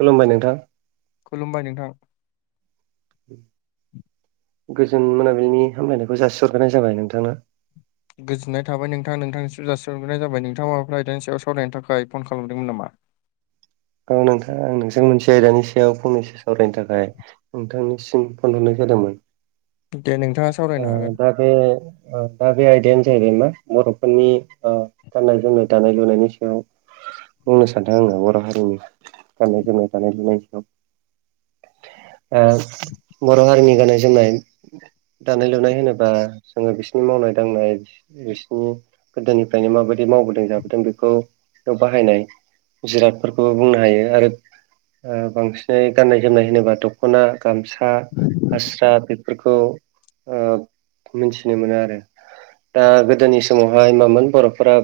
खुलुमबाय नोंथां। खुलुमबाय नोंथां। गोजोन मोनाबिलिनि हामलायनायखौ जासिहरग्राय जाबाय नोंथांनो। गोजोननायाबाय नोंथां नोंथांनिसो जासिहग्रोन जाबाय नोंथाङा माबा आइदानि सायाव सावरायनो थाखाय फन खालामदोंमोन नामा। औ नोंथां आं नोंसोर मोनसे आयदानि सायाव फन मेसेज सावरायनो थाखाय। नोंथांनिसिम फनहरनाय जादोंमोन। दे नोंथाङा। सावरायनो हागोन। जाहाथे। दा बे आयदायानो जाहैबाय मा बर'फोरनि गाननाय जोमनाय दानाय लुनायनि सायाव। बुंनो सानदों आङो बर' हारिनि गाननाय जोमनाय दानाय लुनायनि समाव। बर' हारिनि गाननाय जोमनाय। दानाय लुनाय होनोबा जोङो बिसिनि मावनाय दांनाय। बिसिनि गोदोनिफ्रायनो माबायदि मावबोदों जाबोदों बेखौ बाहायनाय। जिरादफोरखौबो बुंनो हायो आरो बांसिनै गाननाय जोमनाय होनोबा थ'। दख'ना गामसा हास्रा बेफोरखौ। मिथिनो मोनो आरो दा गोदोनि समावहाय मामोन बर'फोरा।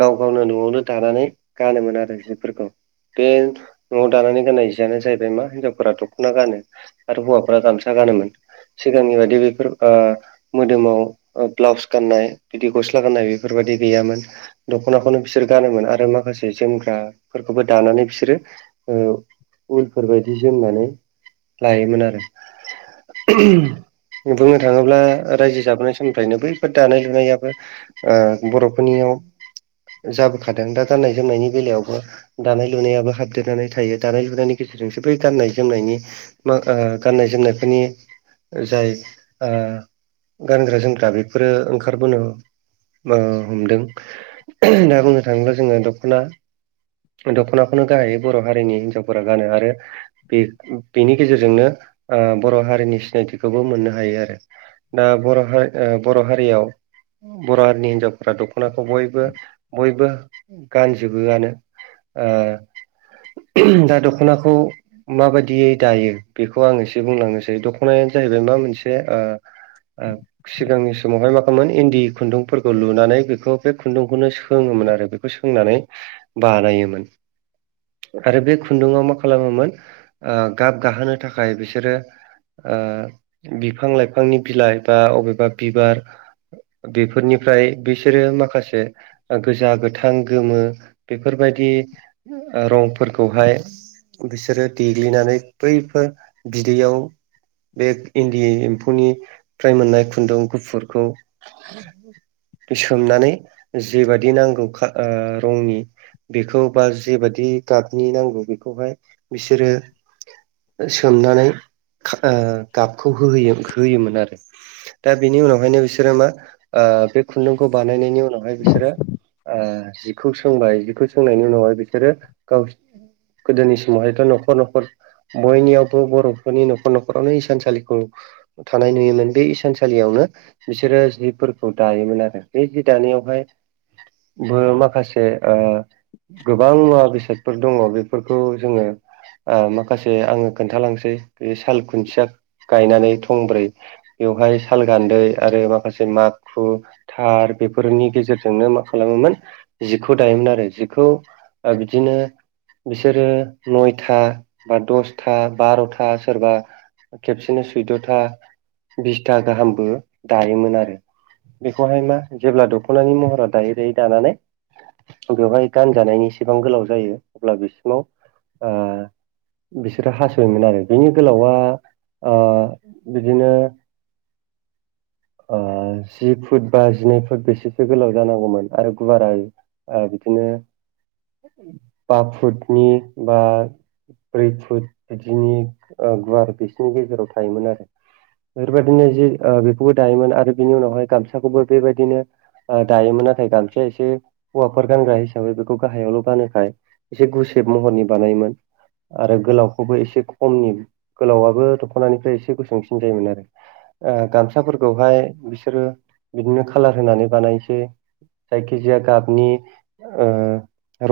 गाव गावनो न'आवनो दानानै गानोमोन आरो जिफोरखौ। बे न'आव दानानै गाननाय जियानो जाहैबाय मा हिन्जावफोरा दख'ना गानो। आरो हौवाफोरा गामसा गानोमोन। सिगांनि बायदि बेफोर। मोदोमाव ब्लाउस गाननाय बिदि गस्ला गाननाय बेफोरबायदि गैयामोन। दख'नाखौनो बिसोर गानोमोन आरो माखासे जोमग्राफोरखौबो दानानै बिसोरो। उलफोरबायायदि जोमनानै लायोमोन आरो बुंनो थाङोब्ला रायजो जाबोनाय समनिफ्रायनो बैफोर दानाय लुनायाबो बर'फोरनियाव जाबोखादों दा गान्नाय जोमनायनि बेलायावबो। दानाय लुनायाबो हाबदेरनानै थायो दानाय लुनायनि गेजेरजोंसो बै गान्नाय जोमनायनि। मा गाननाय जोमनायफोरनि। जाय गानग्रा जोमग्रा बेफोरो ओंखारबोनो। हमदों दा बुंनो थाङोब्ला जोङो दख'ना। दख'नाखौनो गाहायै बर' हारिनि हिन्जावफोरा गानो आरो। बे बेनि गेजेरजोंनो बर' हारिनि सिनायथिखौ। खौबो मोननो हायो आरो दा बर' बर' हारियाव। बर' हारिनि हिन्जावफोरा दख'नाखौ बयबो बयबो गानजोबोआनो। दा दख'नाखौ। माबायदियै दायो बेखौ आं एसे बुंलांनोसै दख'नायानो जाहैबाय मा मोनसे। औ। सिगांनि समावहाय माखामोन इन्दि खुन्दुंफोरखौ लुनानै बेखौ बे खुन्दुंखौनो सोङोमोन आरो बे। बेखौ सोंनानै बानायोमोन। आरो बे खुन्दुङाव मा खालामोमोन गाब गाहोनो थाखाय बिसोरो। बिफां लाइफांनि बिलाइ बा अबेबा बिबार। बेफोरनिफ्राय बिसोरो माखासे। गोजा गोथां गोमो बेफोरबायदि। रंफोरखौहाय बिसोरो देग्लिनानै बैफोर बिदैयाव। बे इन्दि एम्फौनिफ्राय मोननाय खुन्दुं गुफुरखौ। सोमनानै जेबादि नांगौ खार रंनि बेखौ बा जेबादि गाबनि नांगौ बेखौहाय बिसोरो सोमनानै खा गाबखौ होयो होयोमोन आरो दा बेनि उनावहायनो बिसोरो मा ओ बे खुन्दुंखौ बानायनायनि उनावहाय बिसोरो ओ जिखौ सोंबाय जिखौ सोंनायनि उनावहाय बिसोरो गाव गोदोनि समावहायथ' न'खर न'खर बयनियावबो बर'फोरनि न'खर न'खरावनो इसान सा सालिखौ थानाय नुयोमोन बे इसानसालियावनो बिसोरो जिफोरखौ दायोमोन आरो बे जि दानायावहाय बो माखासे ओ गोबां मुवा बेसाद फोर दङ बेफोरखौ जोङो ओ माखासे आङो खोन्थालांसै बे साल खुन्थिया गायनानै थंब्रै बेवहाय साल गान्दै आरो माखासे माखु थार बेफोरनि गेजेरजोंनो मा खालामोमोन जिखौ दायोमोन आरो जिखौ ओ बिदिनो बिसोरो नयथा बा दसथा बार'था सोरबा खेबसेनो सैद'था बिसथा गाहामबो दायोमोन आरो बेखौहाय मा जेब्ला दख'नानि महरा दायै दायै दानानै बेवहाय गानजानायनि एसेबां गोलाव जायो अब्ला बिसिमाव ओ बिसोरो हासोयोमोन आरो बेनि गोलावा ओ बिदिनो ओ जि फुट बा जिनै फुट बेसेसो गोलाव जानांगौमोन आरो गुवारा ओ बिदिनो बा फुटनि बा ब्रै फुट बिदिनि ओ गुवार बिसिनि गेजेराव थायोमोन आरो बेफोरबायदिनो जि ओ बेखौबो दायोमोन आरो बिनि उनावहाय गामसाखौबो बेबायदिनो दायोमोन नाथाय गामसाया एसे हौवाफोर गानग्रा हिसाबै बेखौ गाहायावल' गानोखाय एसे गुसेब महरनि बानायोमोन आरो गोलावखौबो एसे खमनि गोलावा बो दख'नानिफ्राय एसे गसुंसिन जायोमोन आरो ओ गामसाफोरखौहाय बिसोरो बिदिनो खाालार होनानै बानायसै जायखिजाया गाबनि ओ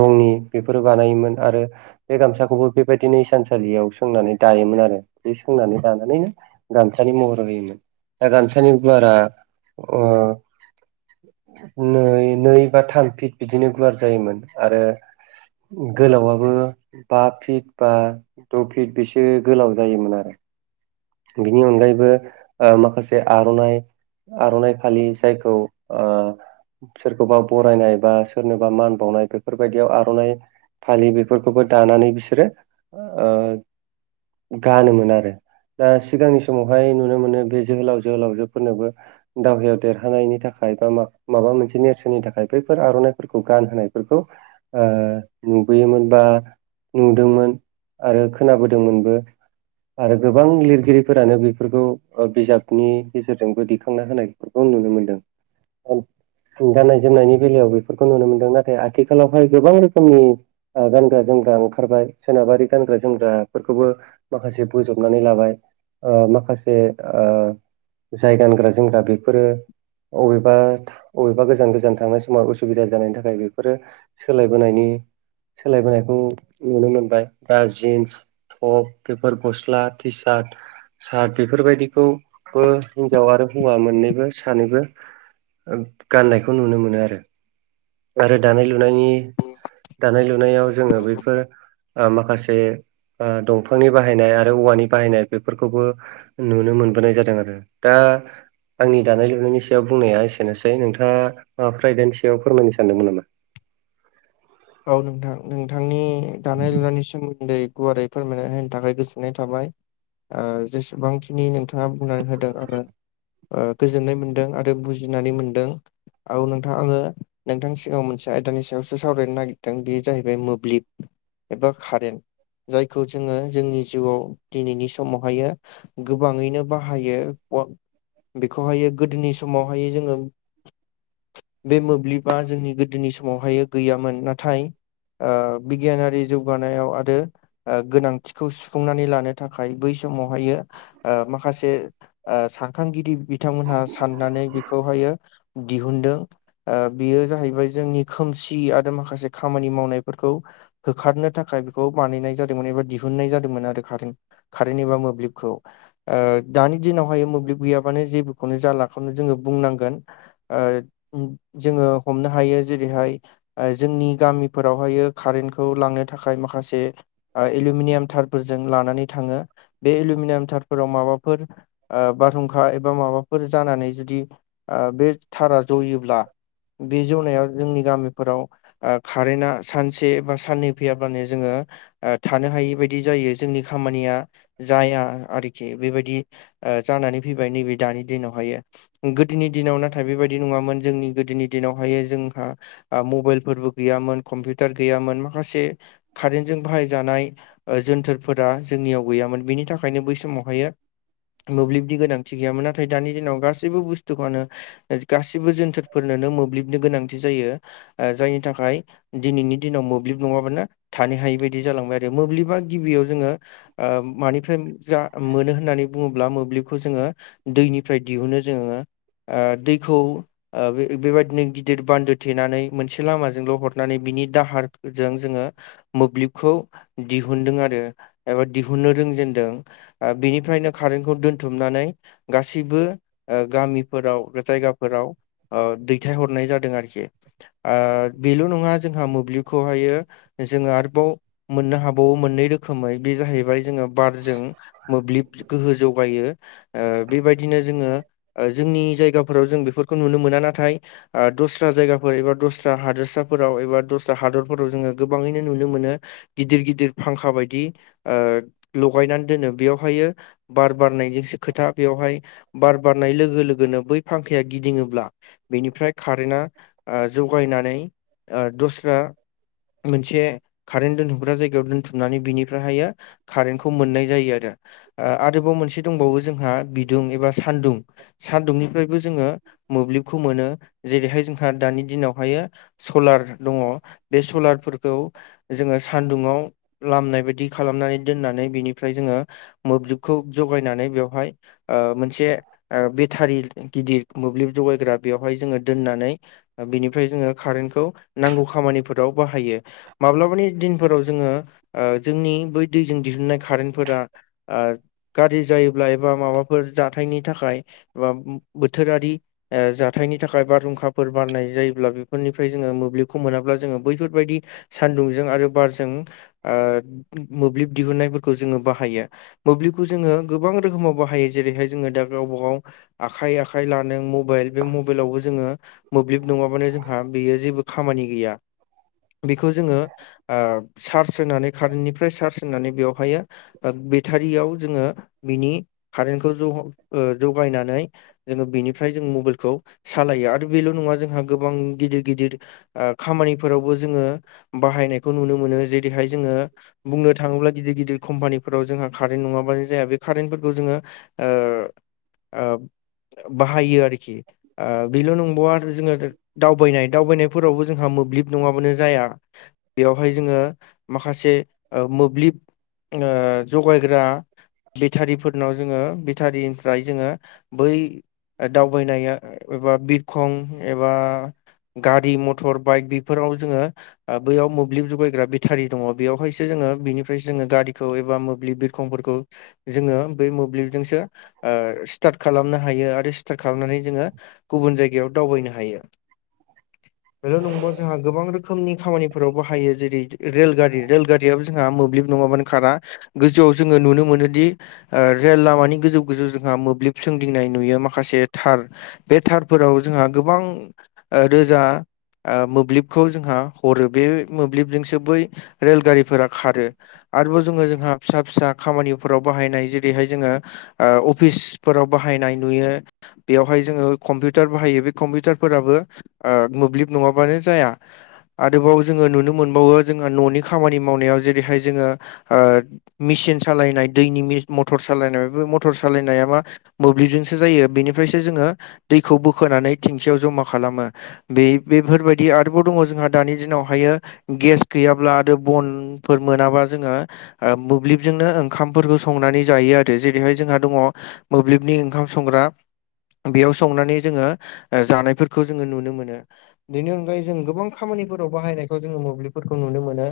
रंनि बेफोरो बानायोमोन आरो बे गामसाखौबो बेबायदिनो इसानसालियाव सोंनानै दायोमोन आरो। बे सोंनानै लानानैनो गामसानि महर होयोमोन दा गामसानि गुवारा अ नै नै बा थाम फिट बिदिनो गुवार जायोमोन आरो गोलावबो बा फिट बा द' फिट बेसो गोलाव जायोमोन आरो बिनि अनगायैबो ओ माखासे आर'नाइ आर'नाइ फालि जायखौ ओ सोरखौबा बरायनाय बा सोरनोबा मान बावनाय बेफोरबायदियाव आर'नाइ फालि बेफोरखौबो दानानै बिसोरो ओ गानोमोन आरो दा सिगांनि समावहाय नुनो मोनो बे जोहोलाव जोहोलावजोफोरनोबो दावहायाव देरहानायनि थाखाय बा माबा मोनसे नेरसोननि थाखाय बैफोर आर'नाइफोरखौ गानहोनायफोरखौ ओ नुबोयोमोन बा नुदोंमोन आरो खोनाबोदोंमोनबो आरो गो गोबां लिरगिरिफोरानो बेफोरखौ ओ बिजाबनि गेजेरजोंबो दिखांना होनाय फोरखौ नुनो मोनदों। गाननाय जोमनायनि बेलायाव बेफोरखौ नुनो मोनदों नाथाय आथिखालावहाय गोबां रोखोमनि ओगानग्रा जोमग्रा ओंखारबाय सोनाबारि गानग्रा जोमग्राफोरखौबो माखासे बोजब नानै लाबाय ओ माखासे ओजाय गानग्रा जोमग्रा बेफोरो अबेबा बबेबा गोजान गोजान थांनाय समाव उसुबिदा जानायनि थाखाय बेफोरो सोलायबोनायनि सोलायबोनायखौ नुनो मोनबाय दा जिन्स, टप बेफोर गस्ला टिसाद साद बेफोरबायदिखौबो हिनजाव आरो हौवा मोननैबो सानैबो ओ गाननायखौ नुनो मोनो आरो। आरो दानाय लुनायनि दानाय लुनायाव जोङो बेैफोर ओ माखासे ओ दंफांनि बाहायनाय आरो औवानि बाहायनाय बेफोरखौबो नुनो मोनबोनाय जादों आरो। दा आंनि दानाय लुनायनि सायाव बुंनाया एसेनोसै नोंथाङा ओ फ्राइदानि सायाव फोरमायनो सानदोंमोन नामा? औ नोंथां नोंथांनि दानाय लुनायनि सोमोन्दै गुवारै फोरमायना होनो थाखाय गोजोननाय थाबाय। ओ जेसेबांखिनि नोंथाङा बुंनानै होदों आरो ओ गोजोननाय मोन्दों आरो बुजिनानै मोनदों। औ नोंथां आङो नोंथांनि सिगाङाव मोनसे आयदानि सायावसो सावरायनो नागि दों बेयो जाहैबाय मोब्लिब एबा कारेन्ट। जायखौ जोङो जोंनि जिउआव दिनैनि समावहायो गोबाङैनो बाहायो। बन बेखौहायो गोदोनि समावहायो जोङो बे मोब्लिबा जोंनि गोदोनि समावहायो गैयामोन। नाथाय थाइ ओ बिगियानारि जौगानायाव आरो ओ गोनांथिखौ सुफुंनानै लानो थाखाय बै समावहायो ओ माखासे ओ सानखांगिरि बिथांमोनहा साननानै बेखौहायो दिहुनदों। ओ बेयो जाहैबाय जोंनि खोमसि आरो माखासे खामानि मावनायफोरखौ होखारनो थाखाय बेखौ बानिनाय जादोंमोन एबा दिहुननाय जादोंमोन आरो कारेन्ट। कारेन्ट एबा मोब्लिबखौ ओ दानि दिनावहायो मोब्लिब गैयाबानो जेबोखौनो जालाखौनो जोङो बुंनांगोन। ओ जोङो हमनो हायो जेरैहाय जोंनि गामिफोरावहायो कारेन्टखौ लांनो थाखाय माखासे ओ एलुमिनियाम थारफोरजों लानानै थाङो। बे एलुमिनियाम थारफोराव माबाफोर ओ बारहुंखा एबा माबाफोर जानानै जुदि ओ बे थारा जयोब्ला बे जनाया जोंनि गामिफोराव ओ कारेन्टा सानसे बा साननै फैयाब्लानो जोङो ओ थानो हायि बायदि जायो जोंनि खामानिया जाया आरोखि। बेबायदि ओ जानानै फैबाय नैबे दानि दिनावहायो। गोदोनि दिनाव नाथाय बेबायदि नङामोन जोंनि गोदोनि दिनावहायो जोंहा आ मबाइलफोरबो गैयामोन कम्पिउटार गैयामोन। माखासे कारेन्टजों बाहायजानाय ओ जोनथोरफोरा जोंनियाव गैयामोन बिनि थाखायनो बै समावहायो मोब्लिबनि गोनांथि गैयामोन। नाथाय दानि दिनाव गासैबो बुस्थुखौनो ओ गासिबो जोनथोरफोरनोनो मोब्लिबनि गोनांथि जायो। जायनि थाखाय खाय दिनैनि दिनाव मोब्लिब नङाबानो थानो हायि बायदि जालांबाय आरो। मोब्लिबा गिबियाव जोङो ओ मानिफ्राय जा मोनो होननानै बुङोब्ला मोब्लिबखौ जोङो दैनिफ्राय दिहुनो जोङो। ओ दैखौ ओ बे-बेबायदिनो गिदिर बान्दो थेनानै मोनसे लामाजों जोंल'' हरनानै बिनि दाहारजों जोङो मोब्लिबखौ दिहुनदों आरो एबा दिहुननो रोंजेनदों। ओ बिनिफ्रायनो कारेन्टखौ दोनथुमनानै गासिबो ओ गामिफोराव जायगाफोराव ओ दैथायहरनाय जादों आरोखि। ओ बेल' नङा जोंहा मोब्लिबखौहायो जोङो आरोबाव मोननो हाबावो मोननै रोखोमै बे जाहैबाय जोङो बारजों मोब्लिब गोहो जौगायो। ओ बेबायदिनो जोङो ओ जोंनि जायग जायगाफोराव जों बिफोरखौ नुनो मोना नाथाय आ दस्रा जायगाफोर एबा दस्रा हादोरस फोराव एबा दस्रा हादरफोराव जोङो गोबाङैनो नुनो मोनो गिदिर गिदिर फांखा बायद दि लगायनानै दोनो बेयावहायो बार बारनायजोंसो खोथा बेवहाय बार बारनाय लोगो लोगोनो बै फांखाया गिदिङोब्ला बेनिफ्राय कारेन्टआ ओ जौगायनानै दस्रा मोनसे कारेन्ट दोनथुमग्रा जायगायाव दोनथुमनानै बिनिफ्राय हायो कारेन्टखौ मोननाय जायो आरो ओ आरोबाव मोनसे दंबावो जोंहा बिदुं एबा सान्दुं सानदुंनिफ्रायबो जोङो मोब्लिबखौ मोनो जेरैहाय जोंहा दानि दिनावहायो सलार दङ बे सलारफोरखौ जोङो सान्दुंङाव लामनाय बायदि खालामनानै दोननानै बिनिफ्राय जोङो मोब्लिबखौ जगायनानै बेवहाय ओ मोन से ओ बेथारि गिदिर मोब्लिब जगायग्रा बेवहाय जोङो दोननानै बेनिफ्राय जोङो कारेन्खौ नांगौ खामानिफोर राव बाहायो माब्लाबानि दिनफोराव जोङो ओ जोंनि बै दैजों दिहुनन्नाय कारेन्टफोरा ओ गारजि जायोब्ला एबा माबाफोर जाथायनि थाखाय एबा बोथोरारि जाथायनि थाखाय बारहुंखाफोर बारनाय जायोब्ला बे फोरनिफ्राय जोङो मोब्लिबखौ मोनाब्ला जोङो बैफोरबायदि सान्दुंजों आरो बारजों ओ मोब्लिब दिहुनन्नायफोरखौ जोङो बाहायो मोब्लिबखौ जोङो गोबां रोखोमाव बाहायो जेरैहाय जोङो दा गावबा गाव आखाइ आखाइ लानों मबाइल बे मबाइलावबो जोङो मोब्लिब नङाबानो जों हा बेयो जेबो खामानि गैया बेखौ जोङो ओ चार्ज होनानै कारेन्टनिफ्राय चार्ज होनानै बेवहायो ओब बेथारियाव जोङो बिनि कारेन्टखौ ज ओ जगायनानै जोङो बेनिफ्राय जों मबाइलखौ सालायो आरो बेल' नङा जों हा गोबां गिदिर गिदिर ओ खामानिफोरावबो जोङो बाहायनायखौ नुनो मोनो जेरैहाय जोङो बुंनो थाङोब्ला गिदिर गिदिर कम्पानिफोराव जोंहा कारेन्ट नङाबानो जाया बे कारेन्टफोरखौ जोङो ओ ओ बाहायो आरोखि बेल' नंबावा आरो जोङो दावबायनाय दावबायनायफोरावबो जोंहा मोब्लिब नङाबानो जाया बेयावहाय जोङो माखासे ओ मोब्लिब ओ जगायग्रा बेथारिफोरनाव जोङो बेथारिनिफ्राय जोङो बै ओ दावबायनाया एबा बिरखं एबा गारि मथर बाइक बिफोराव जोङो ओ बैयाव मोब्लिब जुगायग्रा बेथारि दङ बेयावहायसो जोङो बेनिफ्रायसो जोङो गारिखौ एबा मोब्लिब खंफोरखौ जोङो बे मोब्लिबजोंसो ओ स्टार्ट खालामनो हायो आरो स्टार्ट खालामनानै जोङो गुबुन जायगायाव दावबायनो हायो बेल' नंबवा जोंहा गोबां रोखोमनि खामानिफोराव बाहायो जेरै रेलगारि रेलगारि गैयाबा जोंहा मोब्लिब नङाबानो खारा गोजौआव जोङो नुनो मोनोदि ओ रेल लामानि गोजौ गोजौ जोंहा मोब्लिब सोंदिंनाय नुयो माखासे थार बे थारफोराव जोंहा गोबां ओ रोजा ओ मोब्लिबखौ जोंहा हरो बे मोब्लिबजोंसो बै रेलगारिफोरा खारो आरोबाव जोङो जोंहा फिसा फिसा खामानिफोराव बाहायनाय जेरैहाय जोङो ओ अफिसफोराव बाहायनाय नुयो बेवहाय जोङो कम्पिउटार बाहायो बे कम्पिउटारफोराबो ओ मोब्लिब नङाबानो जाया आदोबाव जोङो नुनो मोनबावो जोङो न'नि खामानि मावनायाव जेरैहाय जोङो ओ मेसिन सालायनाय दैनि मटर सालायनाय बे मथर सालायनाया मा मोब्लिबजोंसो जायो बेनिफ्रायसो जोङो दैखौ बोखोनानै थिंखियाव जमा खालामो। बे बेफोरबायदि आरोबाव दङ जोंहा दानि दिनावहायो गेस गैयाब्ला आदो बनफोर मोनाबा जोङो ओ मोब्लिबजोंनो ओंखामफोरखौ संनानै जायो आरो जेरैहाय जोंहा दङ मोब्लिबनि ओंखाम संग्रा बेयाव संनानै जोङो ओ जानायफोरखौ जोङो नुनो मोनो बेनि अनगायै जों गोबां खामानिफोराव बाहायनायखौ जोङो मोब्लिबफोरखौ नुनो मोनो।